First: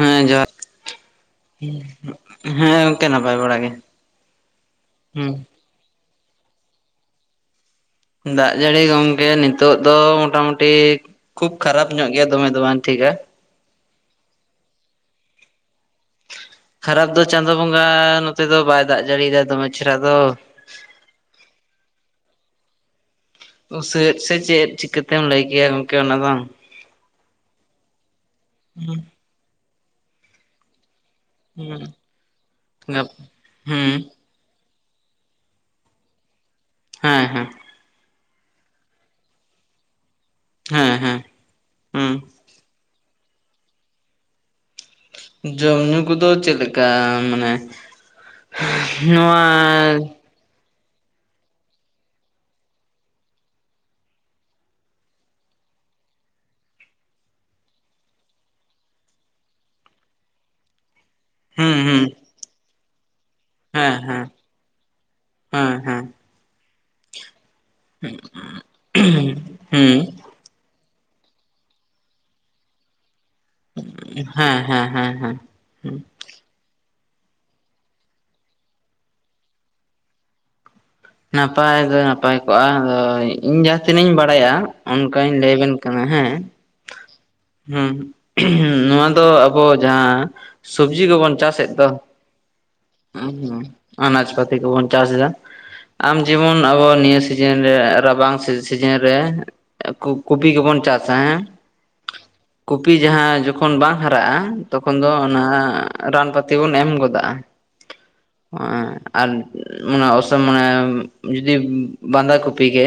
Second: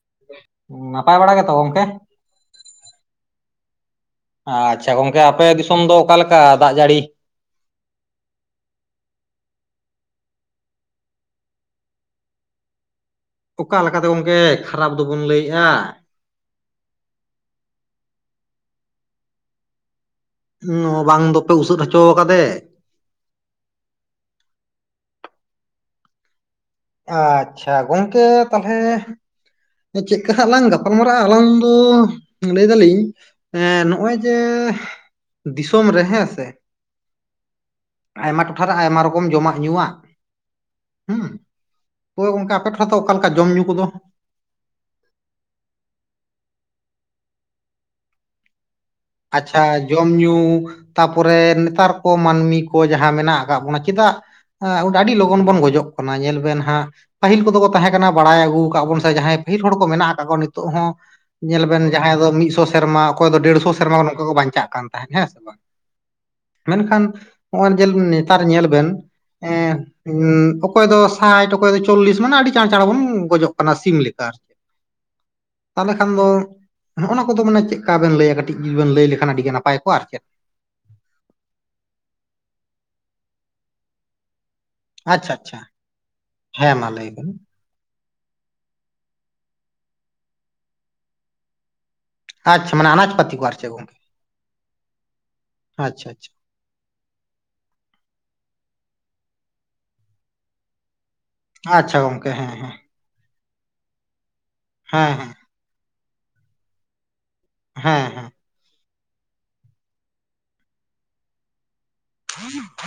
ᱦᱮᱸ ᱡᱚᱦᱟᱨ ᱱᱟᱯᱟᱭ ᱵᱟᱲᱟ ᱜᱮᱛᱚ ᱜᱚᱝᱠᱮ? ᱦᱮᱸ ᱜᱚᱝᱠᱮ ᱱᱟᱯᱟᱭ ᱵᱟᱲᱟ ᱜᱮᱼᱼ ᱟᱪᱪᱷᱟ ᱜᱚᱝᱠᱮ ᱟᱯᱮ ᱫᱤᱥᱚᱢ ᱫᱚ ᱚᱠᱟ ᱞᱮᱠᱟ ᱫᱟᱜ ᱡᱟᱹᱲᱤ ᱫᱟᱜ ᱡᱟᱹᱲᱤ ᱜᱚᱝᱠᱮ ᱱᱤᱛᱚᱜ ᱫᱚ ᱢᱚᱴᱟᱢᱩᱴᱤᱼᱼ ᱠᱷᱩᱵ ᱠᱷᱟᱨᱟᱯ ᱧᱚᱜ ᱜᱮᱭᱟ ᱫᱚᱢᱮ ᱫᱚ ᱵᱟᱝ ᱴᱷᱤᱠᱟᱼᱼ ᱚᱠᱟ ᱞᱮᱠᱟ ᱫᱚ ᱜᱚᱢᱠᱮ ᱠᱷᱟᱨᱟᱯ ᱫᱚ ᱵᱚᱱ ᱞᱟᱹᱭᱮᱜᱼᱟ ᱠᱷᱟᱨᱟᱯ ᱫᱚ ᱪᱟᱸᱫᱳ ᱵᱚᱸᱜᱟ ᱱᱚᱛᱮ ᱫᱚ ᱵᱟᱭ ᱫᱟᱜ ᱡᱟᱹᱲᱤᱭᱫᱟ ᱫᱚᱢᱮ ᱪᱮᱦᱨᱟ ᱫᱚᱼᱼ ᱵᱟᱝ ᱫᱚᱯᱮ ᱩᱥᱟᱹᱫ ᱦᱚᱪᱚᱣ ᱟᱠᱟᱫᱮ ᱩᱥᱟᱹᱫ ᱥᱮ ᱪᱮᱫ ᱪᱤᱠᱟᱹ ᱛᱮᱢ ᱞᱟᱹᱭ ᱠᱮᱭᱟ ᱜᱚᱢᱠᱮ ᱚᱱᱟ ᱫᱚᱼᱼ ᱟᱪᱪᱷᱟ ᱜᱚᱝᱠᱮ ᱛᱟᱦᱚᱞᱮ ᱪᱮᱫᱠᱟ ᱦᱟᱸᱜ ᱞᱟᱝ ᱜᱟᱯᱟᱼᱼ ᱜᱟᱞᱢᱟᱨᱟᱜ-ᱟ ᱟᱞᱟᱝ ᱫᱚ ᱞᱟᱹᱭ ᱫᱟᱞᱤᱧ ᱜᱟᱯ ᱦᱩᱸ ᱱᱚᱜᱼᱚᱭ ᱡᱮ ᱫᱤᱥᱚᱢ ᱨᱮ ᱦᱮᱸ ᱥᱮ ᱦᱮᱸ ᱦᱮᱸ ᱟᱭᱢᱟ ᱴᱚᱴᱷᱟ ᱨᱮ ᱟᱭᱢᱟ ᱨᱚᱠᱚᱢ ᱡᱚᱢᱟᱜ ᱧᱩᱣᱟᱜ ᱦᱮᱸ ᱦᱮᱸ ᱦᱩᱸ ᱳᱭ ᱜᱚᱝᱠᱮ ᱟᱯᱮ ᱴᱚᱴᱷᱟ ᱫᱚ ᱚᱠᱟ ᱞᱮᱠᱟ ᱡᱚᱢ ᱧᱩ ᱠᱚ ᱫᱚᱼᱼ ᱡᱚᱢ ᱧᱩ ᱠᱚᱫᱚ ᱪᱮᱫ ᱞᱮᱠᱟ ᱢᱟᱱᱮ ᱱᱚᱣᱟ ᱟᱪᱪᱷᱟ ᱡᱚᱢ ᱧᱩᱼᱼ ᱛᱟᱨᱯᱚᱨᱮ ᱱᱮᱛᱟᱨ ᱠᱚ ᱢᱟᱹᱱᱢᱤ ᱠᱚ ᱡᱟᱦᱟᱸᱭ ᱢᱮᱱᱟᱜ ᱟᱠᱟᱫ ᱵᱚᱱᱟ ᱪᱮᱫᱟᱜ? ᱦᱮᱸ ᱟᱹᱰᱤ ᱞᱚᱜᱚᱱ ᱵᱚᱱ ᱜᱚᱡᱚᱜ ᱠᱟᱱᱟ ᱧᱮᱞ ᱵᱮᱱ ᱦᱟᱸᱜ। ᱯᱟᱹᱦᱤᱞ ᱠᱚᱫᱚ ᱠᱚ ᱛᱟᱦᱮᱸ ᱠᱟᱱᱟ ᱵᱟᱲᱟᱭ ᱟᱹᱜᱩ ᱟᱠᱟᱫ ᱟᱵᱚᱱ ᱥᱮ ᱡᱟᱦᱟᱸᱭ ᱯᱟᱹᱦᱤᱞ ᱦᱚᱲ ᱠᱚ ᱢᱮᱱᱟᱜ ᱟᱠᱟᱫ ᱠᱚ ᱱᱤᱛᱚᱜ ᱦᱚᱸ। ᱧᱮᱞ ᱦᱩᱸ ᱵᱮᱱ ᱦᱩᱸ ᱡᱟᱦᱟᱸᱭ ᱫᱚ ᱢᱤᱫ ᱥᱚ ᱥᱮᱨᱢᱟ ᱚᱠᱚᱭ ᱫᱚ ᱰᱮᱲᱥᱚ ᱦᱮᱸ ᱥᱮᱨᱢᱟ ᱦᱮᱸ ᱫᱱᱚᱝᱠᱟ ᱠᱚ ᱵᱟᱧᱟᱜ ᱠᱟᱱ। ᱛᱟᱦᱮᱱ ᱦᱮᱸ ᱥᱮ ᱵᱟᱝ ᱢᱮᱱᱠᱷᱟᱱ ᱱᱚᱜᱼᱚᱭ ᱧᱮᱞ ᱵᱮᱱ ᱱᱮᱛᱟᱨ ᱧᱮᱞ ᱵᱮᱱ ᱦᱩᱸ [unintelligible] ᱚᱠᱚᱭ ᱫᱚ ᱥᱟᱴ ᱚᱠᱚᱭ ᱫᱚ ᱪᱚᱞᱞᱤᱥ ᱢᱟᱱᱮ ᱟᱹᱰᱤ ᱪᱟᱸᱬ ᱪᱟᱸᱬ ᱵᱚᱱ ᱜᱚᱡᱚᱜ ᱼᱼ ᱠᱟᱱᱟ ᱥᱤᱢ ᱞᱮᱠᱟ ᱦᱮᱸ ᱦᱮᱸ ᱦᱮᱸ ᱦᱮᱸ ᱛᱟᱦᱚᱞᱮ ᱦᱩᱸ ᱠᱷᱟᱱ ᱫᱚᱼᱼ ᱱᱚᱜᱼᱚᱱᱟ ᱠᱚᱫᱚ ᱢᱟᱱᱮ ᱪᱮᱫ ᱵᱮᱱ ᱞᱟᱹᱭᱟ ᱠᱟᱴᱤᱡ ᱡᱩᱫᱤ ᱵᱮᱱ ᱞᱟᱹᱭ ᱞᱮᱠᱷᱟᱡ ᱟᱹᱰᱤ ᱜᱮ ᱱᱟᱯᱟᱭ ᱠᱚᱜᱼᱟ ᱟᱨ ᱪᱮᱫ᱾ ᱱᱟᱯᱟᱭ ᱫᱚ ᱱᱟᱯᱟᱭ ᱠᱚᱜ-ᱟ ᱟᱫᱚ ᱤᱧ ᱡᱟᱦᱟᱸ ᱛᱤᱱᱟᱹᱜ ᱤᱧ ᱵᱟᱲᱟᱭᱟ᱾ ᱚᱱᱠᱟᱧ ᱟᱪᱪᱷᱟ ᱞᱟᱹᱭ ᱟᱪᱪᱷᱟ ᱟᱵᱮᱱ ᱠᱟᱱᱟ ᱦᱮᱸ᱾ ᱦᱮᱸ ᱢᱟ ᱞᱟᱹᱭ ᱵᱮᱱ᱾ ᱦᱮᱸ ᱱᱚᱣᱟ ᱫᱚ ᱟᱵᱚ ᱡᱟᱦᱟᱸ ᱥᱚᱵᱽᱡᱤ ᱠᱚᱵᱚᱱ ᱪᱟᱥᱮᱫ ᱫᱚ᱾ ᱟᱪᱪᱷᱟ ᱢᱟᱱᱮ ᱟᱱᱟᱡ ᱯᱟᱹᱛᱤ ᱠᱚ ᱟᱨ ᱪᱮᱫ ᱜᱚᱝᱠᱮ [unintelligible] ᱟᱱᱟᱡᱯᱟᱛᱤ ᱠᱚ ᱵᱚᱱ ᱪᱟᱥᱫᱟ ᱟᱪᱪᱷᱟ ᱟᱢ ᱡᱮ ᱟᱪᱪᱷᱟ ᱡᱮᱢᱚᱱ ᱟᱵᱚ ᱱᱤᱭᱟᱹ ᱥᱤᱡᱤᱱ ᱨᱮ ᱨᱟᱵᱟᱝ ᱥᱤ ᱥᱤᱡᱤᱱ ᱨᱮᱼᱼ ᱠᱩ ᱠᱩᱯᱤ ᱠᱚᱵᱚᱱ ᱪᱟᱥᱟ ᱦᱮᱸ᱾ ᱟᱪᱪᱷᱟ ᱜᱚᱝᱠᱮ ᱦᱮᱸ ᱦᱮᱸ᱾ ᱯᱤ ᱡᱟᱦᱟᱸ ᱡᱚᱠᱷᱚᱱ ᱵᱟᱝ ᱦᱟᱨᱟᱜ-ᱟ, ᱛᱚᱠᱷᱚᱱ ᱫᱚ ᱦᱮᱸ ᱚᱱᱟ ᱨᱟᱱ ᱯᱟᱹᱛᱤ ᱵᱚᱱ ᱮᱢ ᱜᱚᱫᱟᱜ-ᱟ᱾ ᱦᱮᱸᱦᱮᱸ ᱾ [unintelligible] ᱟᱨ ᱢᱟᱱᱮ ᱚᱥᱚᱢ ᱢᱟᱱᱮ ᱡᱩᱫᱤᱼᱼ ᱵᱟᱸᱫᱷᱟᱠᱩᱯᱤ ᱜᱮ